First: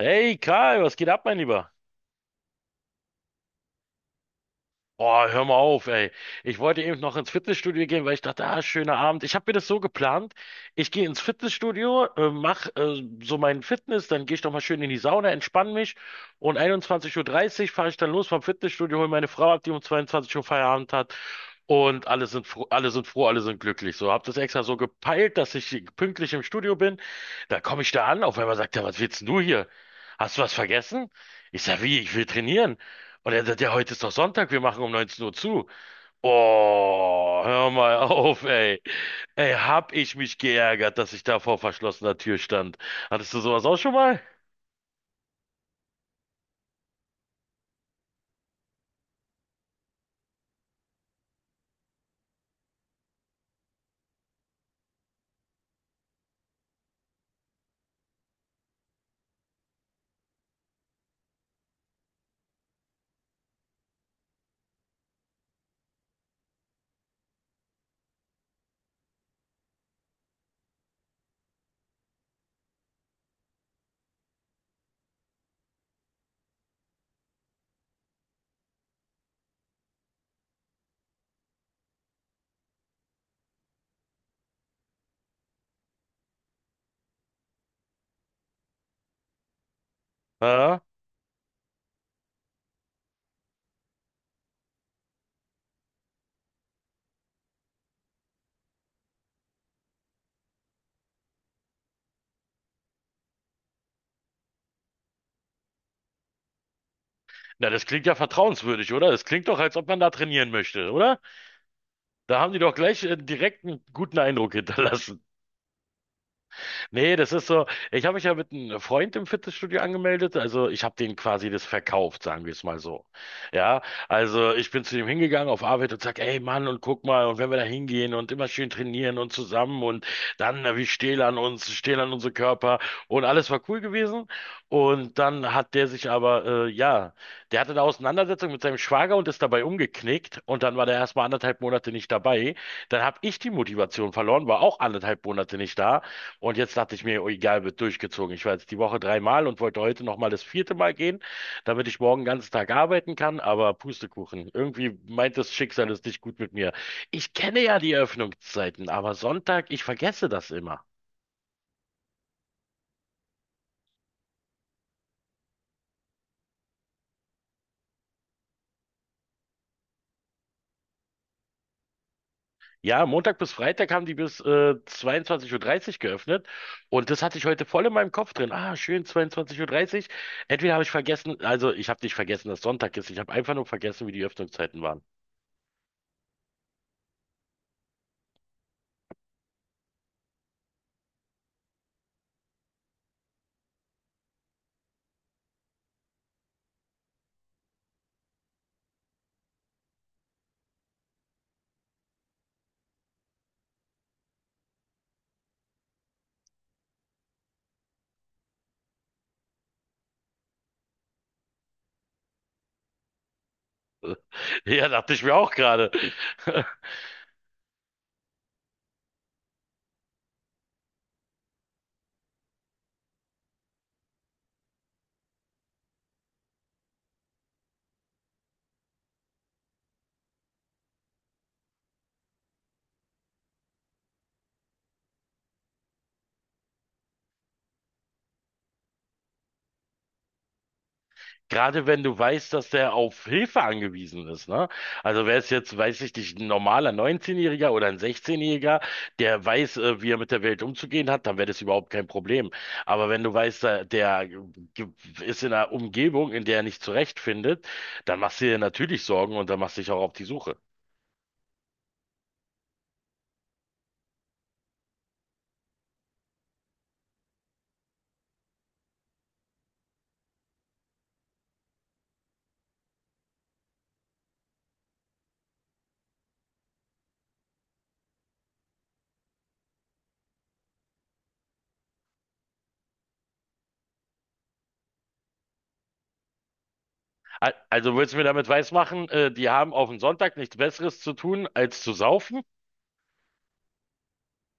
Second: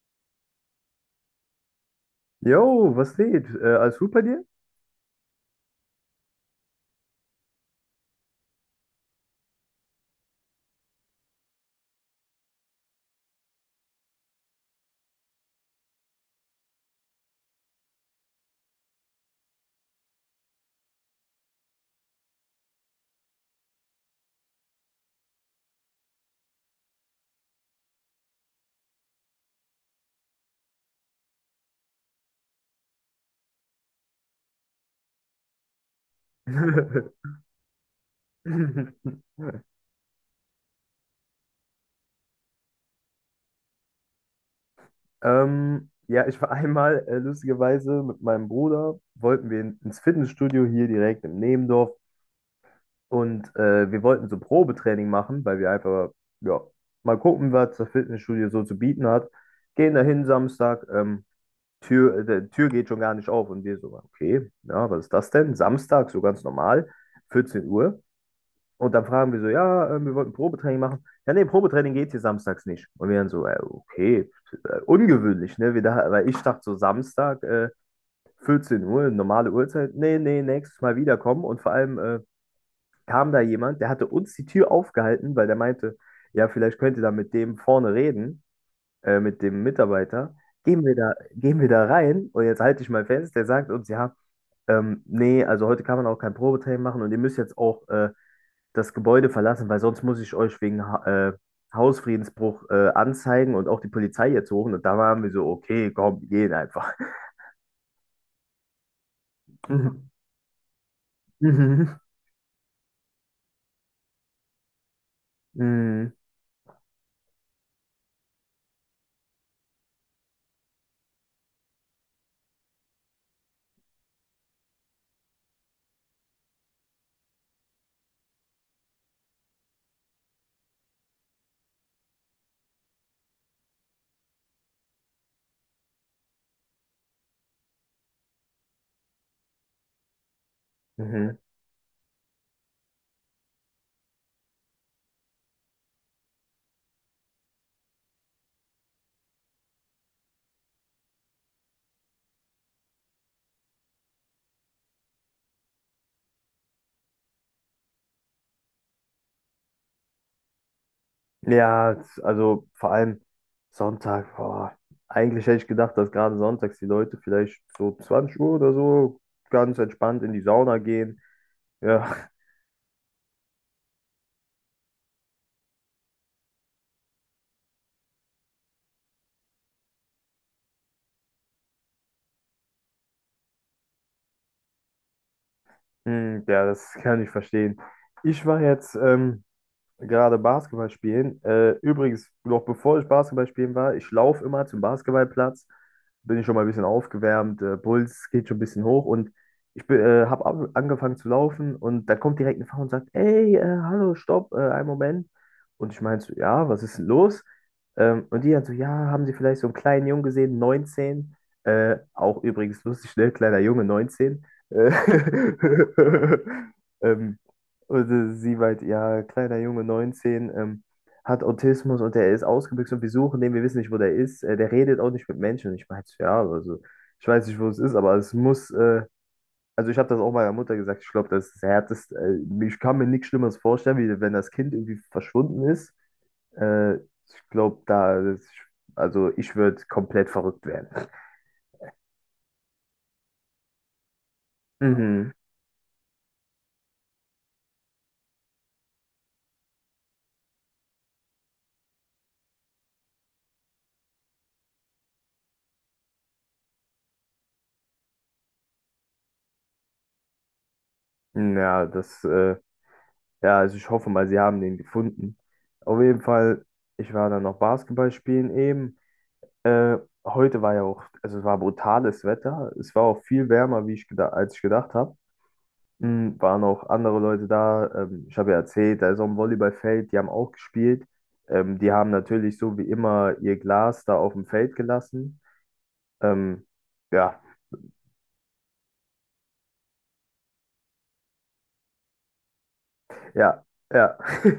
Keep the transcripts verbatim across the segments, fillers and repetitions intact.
Hey Karl, was geht ab, mein Lieber? Jo, was geht? Äh, alles gut bei dir? Boah, hör mal auf, ey. Ich wollte eben noch ins Fitnessstudio gehen, weil ich dachte, ah, schöner Abend. Ich habe mir das so geplant. Ich gehe ins Fitnessstudio, äh, mach äh, so meinen Fitness, dann gehe ich doch mal schön in die Sauna, entspanne mich und 21.30 Uhr dreißig fahre ich dann los vom Fitnessstudio, hole meine Frau ab, die um zweiundzwanzig Uhr Feierabend hat und alle sind froh, alle sind froh, alle sind glücklich. So, hab das extra so gepeilt, dass ich pünktlich im Studio bin. Da komme ich da an, auf einmal sagt er, was willst denn du hier? Hast du was vergessen? Ich sag, wie, ich will trainieren. Und er sagt, ja, heute ist doch Sonntag, wir machen um neunzehn Uhr zu. Oh, hör mal auf, ey. Ey, hab ich mich geärgert, dass ich da vor verschlossener Tür stand. Hattest du sowas auch schon mal? Ähm, ja, ich war einmal äh, lustigerweise mit meinem Bruder, wollten wir in, ins Fitnessstudio hier direkt im Nebendorf und äh, wir wollten so Probetraining machen, weil wir einfach, ja, mal gucken, was das Fitnessstudio so zu bieten hat. Gehen dahin Samstag, ähm, Tür, äh, der Tür geht schon gar nicht auf und wir so, okay, ja, was ist das denn? Samstag, so ganz normal, vierzehn Uhr. Und dann fragen wir so, ja, äh, wir wollten Probetraining machen. Ja, nee, Probetraining geht hier samstags nicht. Und wir dann so, äh, okay, äh, ungewöhnlich, ne? Wir da, weil ich dachte so Samstag, äh, vierzehn Uhr, normale Uhrzeit. Nee, nee, nächstes Mal wiederkommen. Und vor allem äh, kam da jemand, der hatte uns die Tür aufgehalten, weil der meinte, ja, vielleicht könnt ihr da mit dem vorne reden, äh, mit dem Mitarbeiter. Ja? Gehen wir da, gehen wir da rein und jetzt halte ich mal fest, der sagt uns, ja, ähm, nee, also heute kann man auch kein Probetraining machen und ihr müsst jetzt auch äh, das Gebäude verlassen, weil sonst muss ich euch wegen ha äh, Hausfriedensbruch äh, anzeigen und auch die Polizei jetzt suchen. Und da waren wir so, okay, komm, wir gehen einfach. Na, das klingt ja vertrauenswürdig, oder? Das klingt doch, als ob man da Mhm. trainieren möchte, oder? Mhm. Da haben die doch gleich äh, direkt einen guten Eindruck hinterlassen. Mhm. Nee, das ist so, ich habe mich ja mit einem Freund im Fitnessstudio angemeldet, also ich habe denen quasi das verkauft, sagen wir es mal so. Ja, also ich bin zu dem hingegangen auf Arbeit und sag, ey Mann, und guck mal, und wenn wir da hingehen und immer schön trainieren und zusammen und dann, na, wir stehlen an uns, stehlen an unsere Körper und alles war cool gewesen. Und dann hat der sich aber, äh, ja, der hatte eine Auseinandersetzung mit seinem Schwager und ist dabei umgeknickt und dann war der erstmal Mhm. anderthalb Monate nicht dabei. Dann habe ich die Motivation verloren, war auch anderthalb Monate nicht da. Und jetzt dachte ich mir, oh, egal, wird durchgezogen. Ich war jetzt die Woche dreimal und wollte heute nochmal das vierte Mal gehen, damit ich morgen den ganzen Tag arbeiten kann. Aber Pustekuchen, irgendwie meint das Schicksal es nicht gut mit mir. Ich kenne ja die Öffnungszeiten, aber Sonntag, ich vergesse das immer. Ja, also vor allem Sonntag, boah. Eigentlich hätte ich gedacht, dass gerade sonntags die Leute vielleicht so zwanzig Uhr oder so ganz entspannt in die Sauna gehen. Ja, Ja, Montag bis Freitag haben die bis äh, 22.30 Uhr dreißig geöffnet und das hatte ich heute voll in meinem Kopf drin. Ah, schön, 22.30 Uhr. Dreißig. Entweder habe ich vergessen, also ich habe nicht vergessen, dass Sonntag ist, ich habe einfach nur vergessen, wie die Öffnungszeiten waren. mhm. Ja, das kann ich verstehen. Ich war jetzt ähm, gerade Basketball spielen. Äh, übrigens, noch bevor ich Basketball spielen war, ich laufe immer zum Basketballplatz, bin ich schon mal ein bisschen aufgewärmt, äh, Puls geht schon ein bisschen hoch und ich bin, äh, habe angefangen zu laufen und da kommt direkt eine Frau und sagt, ey, äh, hallo, stopp, äh, einen Moment. Und ich meinte so, ja, was ist denn los? Ähm, und die dann so, ja, haben Sie vielleicht so einen kleinen Jungen gesehen, neunzehn? Äh, auch übrigens lustig, ne? Kleiner Junge, neunzehn. Ja, Äh, dachte ich mir auch gerade. ähm, und äh, sie meinte, ja, kleiner Junge, neunzehn ähm, hat Autismus und der ist ausgebüxt und wir suchen den, wir wissen nicht, wo der ist. Äh, der redet auch nicht mit Menschen. Und ich meinte, so, ja, also ich weiß nicht, wo es ist, aber es muss, äh, also ich habe das auch meiner Mutter gesagt, ich glaube, das ist das Härteste. Äh, ich kann mir nichts Schlimmeres vorstellen, wie wenn das Kind irgendwie verschwunden ist. Äh, ich glaube, da, also ich würde komplett verrückt werden. Gerade wenn du weißt, dass der auf Hilfe angewiesen ist, ne? Also Mhm. wäre es jetzt, weiß ich nicht, ein normaler neunzehn-Jähriger oder ein sechzehn-Jähriger, der weiß, äh, wie er mit der Welt umzugehen hat, dann wäre das überhaupt kein Problem. Aber wenn du weißt, da- der ge- ist in einer Umgebung, in der er nicht zurechtfindet, dann machst du dir natürlich Sorgen und dann machst du dich auch auf die Suche. Ja, das. Äh, Ja, also ich hoffe mal, sie haben den gefunden. Auf jeden Fall, ich war dann noch Basketball spielen eben. Äh, heute war ja auch, also es war brutales Wetter. Es war auch viel wärmer, wie ich gedacht, als ich gedacht habe. Mm, waren auch andere Leute da. Ähm, ich habe ja erzählt, da ist auch ein Volleyballfeld, die haben auch gespielt. Ähm, die haben natürlich so wie immer ihr Glas da auf dem Feld gelassen. Ähm, ja, Al- Also willst du mir damit weismachen, äh, die haben auf den Sonntag nichts Besseres zu tun, als zu saufen? ja, ja.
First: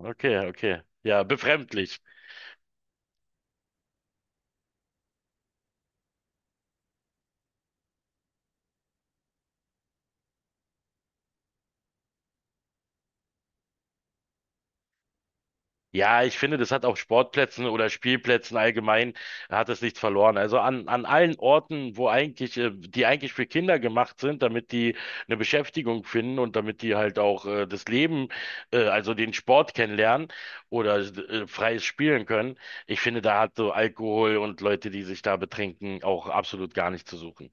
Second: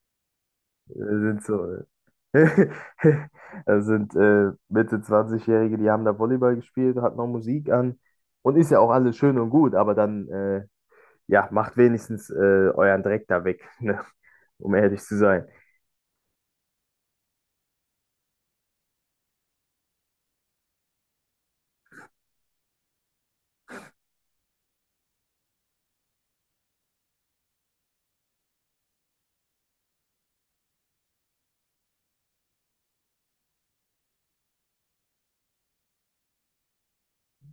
Okay, okay. Ja, Sind so. befremdlich. äh, Das sind äh, Mitte zwanzig-Jährige, die haben da Volleyball gespielt, hat noch Musik an und ist ja auch alles schön und gut, aber dann äh, ja, macht wenigstens äh, euren Dreck da weg, ne? Um ehrlich zu sein. Ja, ich finde, das hat auf Sportplätzen oder Spielplätzen allgemein hat es nichts verloren. Also an, an allen Orten, wo eigentlich, äh, die eigentlich für Kinder gemacht sind, damit die eine Beschäftigung finden und damit die halt auch äh, das Leben, äh, also den Sport kennenlernen oder äh, freies Spielen können. Ich finde, da hat so Alkohol und Leute, die sich da betrinken, auch absolut gar nicht zu suchen.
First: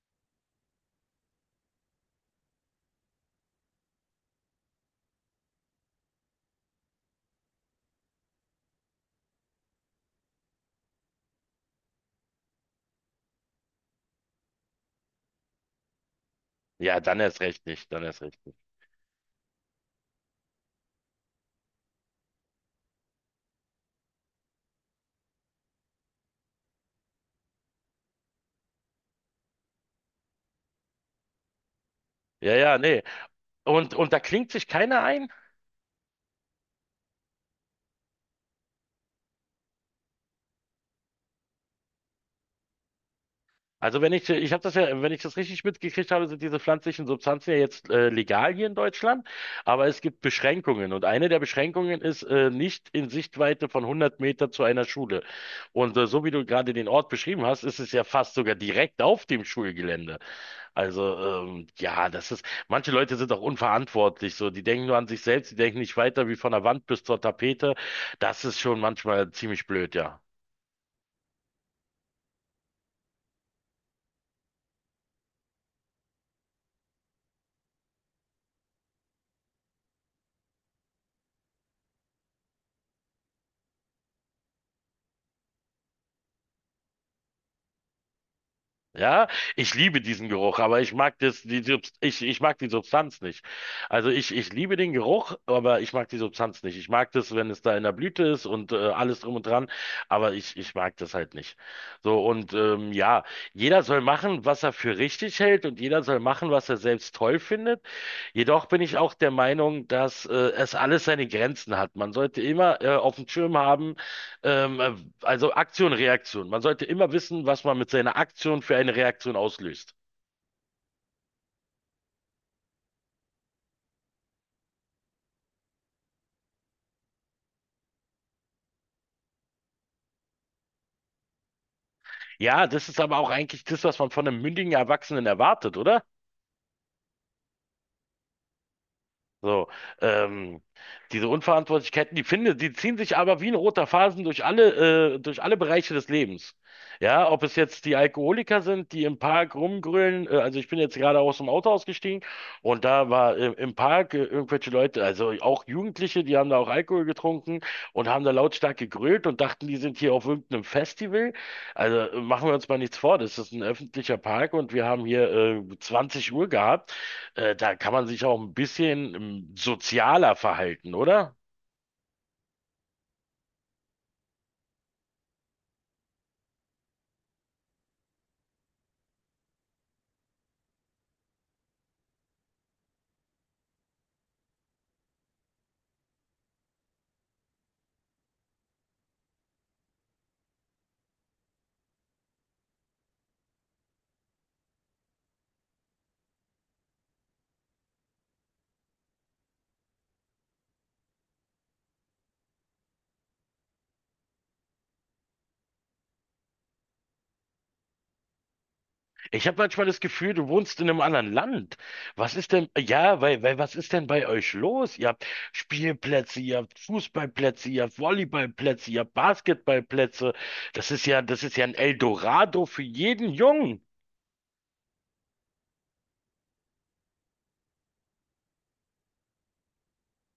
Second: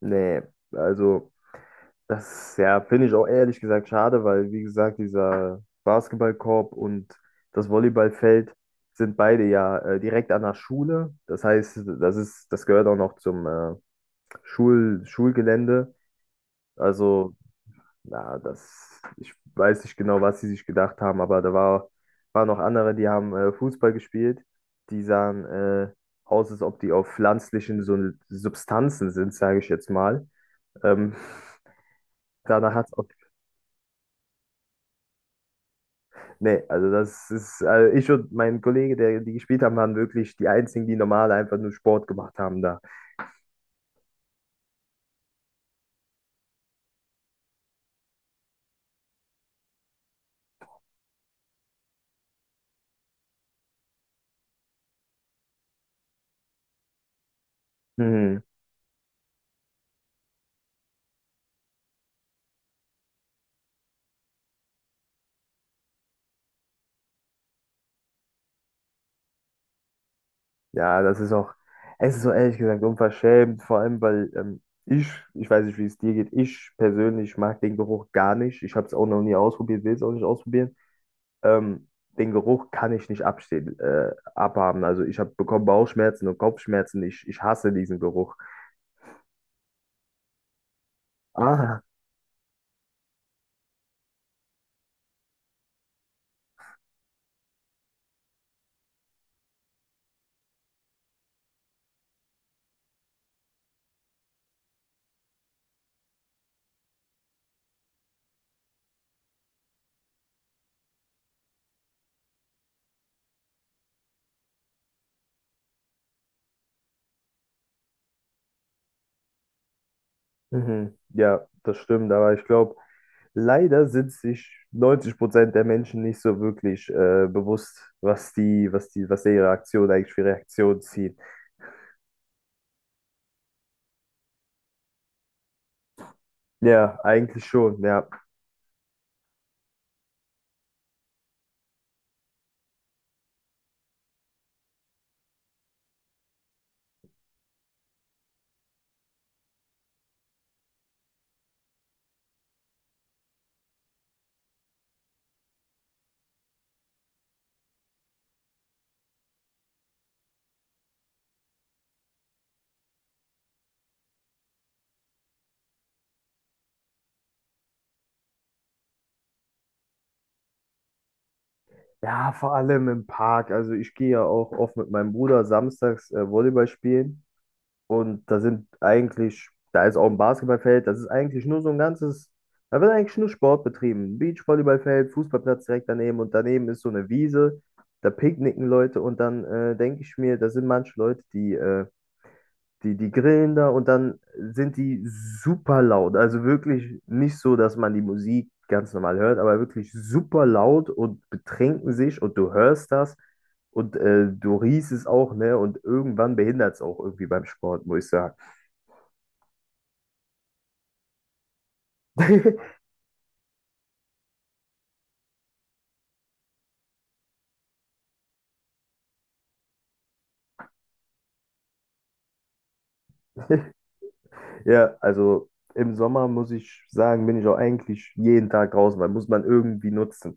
Nee, also das ja, finde ich auch ehrlich gesagt schade, weil wie gesagt, dieser Basketballkorb und das Volleyballfeld sind beide ja äh, direkt an der Schule. Das heißt, das ist, das gehört auch noch zum äh, Schul Schulgelände. Ja, dann Also erst recht nicht, dann erst na, recht nicht. das, ich weiß nicht genau, was sie sich gedacht haben, aber da war, waren noch andere, die haben äh, Fußball gespielt. Die sahen äh, aus, als ob die auf pflanzlichen so Substanzen sind, sage ich jetzt mal. Ähm, Ja, Danach ja, hat's nee. auch. Und, und da klingt sich keiner ein. Nee, also das ist, also ich und mein Kollege, der die gespielt haben, waren wirklich die einzigen, die normal einfach nur Sport gemacht haben da. Also wenn ich, ich habe das ja, wenn ich das richtig mitgekriegt habe, sind diese pflanzlichen Substanzen ja jetzt äh, legal hier in Deutschland, aber es gibt Beschränkungen und eine der Beschränkungen ist äh, nicht in Sichtweite von hundert Meter zu einer Schule. Und äh, so wie du gerade den Ort beschrieben hast, ist es ja fast Mhm. sogar direkt auf dem Schulgelände. Also ähm, ja, das ist, manche Leute sind auch unverantwortlich, so die denken nur an sich selbst, die denken nicht weiter wie von der Wand bis zur Tapete. Das ist schon manchmal ziemlich blöd, ja. Ja, das ist auch, es ist so ehrlich gesagt unverschämt, vor allem weil ähm, ich, ich weiß nicht, wie es dir geht, ich persönlich mag den Geruch gar nicht. Ich habe es auch noch nie ausprobiert, will es auch nicht ausprobieren. Ähm, Den Geruch kann ich nicht abstehen, äh, abhaben. Also ich habe bekommen Bauchschmerzen und Kopfschmerzen. Ich, ich hasse diesen Geruch. Ja, ich liebe diesen Geruch, aber ich mag das, die, Ah, Subs- ich, ich mag die Substanz nicht. Also ich, ich liebe den Geruch, aber ich mag die Substanz nicht. Ich mag das, wenn es da in der Blüte ist und äh, alles drum und dran, aber ich, ich mag das halt nicht. So, und ähm, ja, jeder soll machen, was er für richtig hält und jeder soll machen, was er selbst toll findet. Jedoch bin ich auch der Meinung, dass äh, es alles seine Grenzen hat. Man sollte immer äh, auf dem Schirm haben, ähm, äh, also Aktion, Reaktion. Man sollte immer wissen, was man mit seiner Aktion für eine Reaktion auslöst. mhm. Ja, das stimmt, aber ich glaube, leider sind sich neunzig Prozent der Menschen nicht so wirklich äh, bewusst, was die, was die, was ihre Aktion eigentlich für Reaktionen zieht. Ja, das ist aber auch eigentlich das, was man von einem mündigen Erwachsenen erwartet, oder? Ja, eigentlich schon, ja. So, ähm, diese Unverantwortlichkeiten, die finde, die ziehen sich aber wie ein roter Faden durch alle, äh, durch alle Bereiche des Lebens. Ja, ob es jetzt die Alkoholiker sind, die im Park rumgrölen, äh, also ich bin jetzt gerade aus dem Auto ausgestiegen und da war äh, im Park äh, irgendwelche Leute, also auch Jugendliche, die haben da auch Alkohol getrunken und haben da lautstark gegrölt und dachten, die sind hier auf irgendeinem Festival. Also äh, machen wir uns mal nichts vor, das ist ein öffentlicher Park und wir haben hier äh, zwanzig Uhr gehabt. Äh, da kann man sich auch ein bisschen ähm, sozialer verhalten, oder? Ja, vor allem im Park. Also ich gehe ja auch oft mit meinem Bruder samstags äh, Volleyball spielen. Und da sind eigentlich, da ist auch ein Basketballfeld, das ist eigentlich nur so ein ganzes, da wird eigentlich nur Sport betrieben. Beachvolleyballfeld, Fußballplatz direkt daneben und daneben ist so eine Wiese, da picknicken Leute und dann äh, denke ich mir, da sind manche Leute, die äh, Die, die grillen da und dann sind die super laut. Also wirklich nicht so, dass man die Musik ganz normal hört, aber wirklich super laut und betrinken sich und du hörst das und äh, du riechst es auch, ne? Und irgendwann behindert es auch irgendwie beim Sport, muss ich sagen. Ich habe manchmal das Gefühl, du wohnst in einem anderen Land. Was ist denn, ja, weil, weil, was ist denn bei euch los? Ihr habt Spielplätze, ihr habt Fußballplätze, ihr habt Volleyballplätze, ihr habt Basketballplätze. Das ist ja, das ist ja ein Eldorado für jeden Jungen. Ja, also im Sommer muss ich sagen, bin ich auch eigentlich jeden Tag draußen, weil muss man irgendwie nutzen.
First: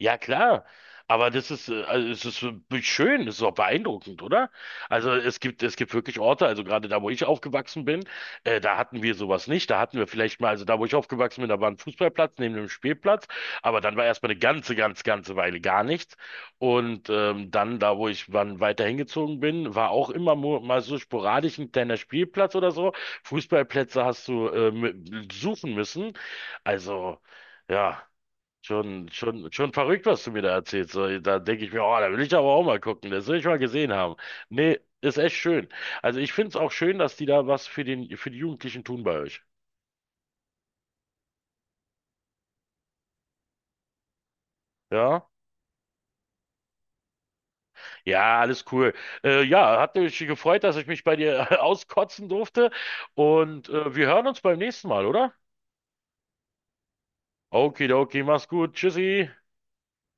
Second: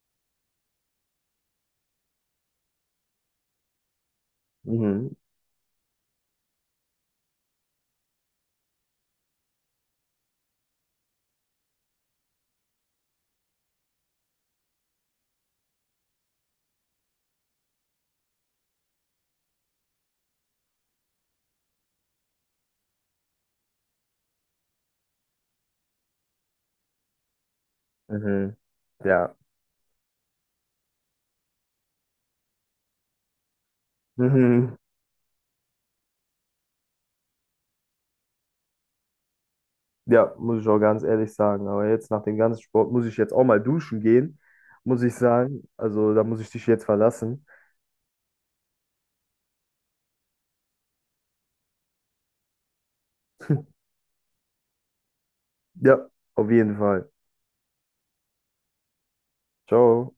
Ja, klar. Aber das ist, äh, also es ist äh, schön, es ist auch beeindruckend, oder? Mhm, Also es gibt, es gibt wirklich Orte, also gerade da, wo ich aufgewachsen bin, äh, da hatten wir sowas nicht. Da hatten wir vielleicht mal, also da, wo ich aufgewachsen bin, da war ein Fußballplatz neben dem Spielplatz, aber dann war erstmal eine ganze, ganz, ganze Weile gar nichts. Und ähm, dann, da, wo ich wann weiter hingezogen bin, war auch immer mo- mal so sporadisch ein kleiner Spielplatz oder so. Fußballplätze hast du äh, mü- suchen müssen. Also, ja. mhm, Schon, ja. schon, schon verrückt, was du mir da erzählst. So, da denke ich mir, oh, da will ich aber auch mal gucken. Das will ich mal gesehen haben. Mhm. Nee, ist echt schön. Also ich finde es auch schön, dass die da was für den, für die Jugendlichen tun bei euch. Ja, muss ich auch ganz ehrlich sagen. Aber jetzt nach dem ganzen Sport muss ich jetzt auch mal duschen gehen, muss ich Ja? sagen. Also da muss ich dich jetzt verlassen. Ja, alles cool. Äh, ja, hat mich gefreut, dass ich mich bei dir auskotzen durfte. Und äh, wir hören uns beim nächsten Mal, oder? Ja, auf jeden Fall. Okidoki, mach's gut. Tschüssi. Ciao.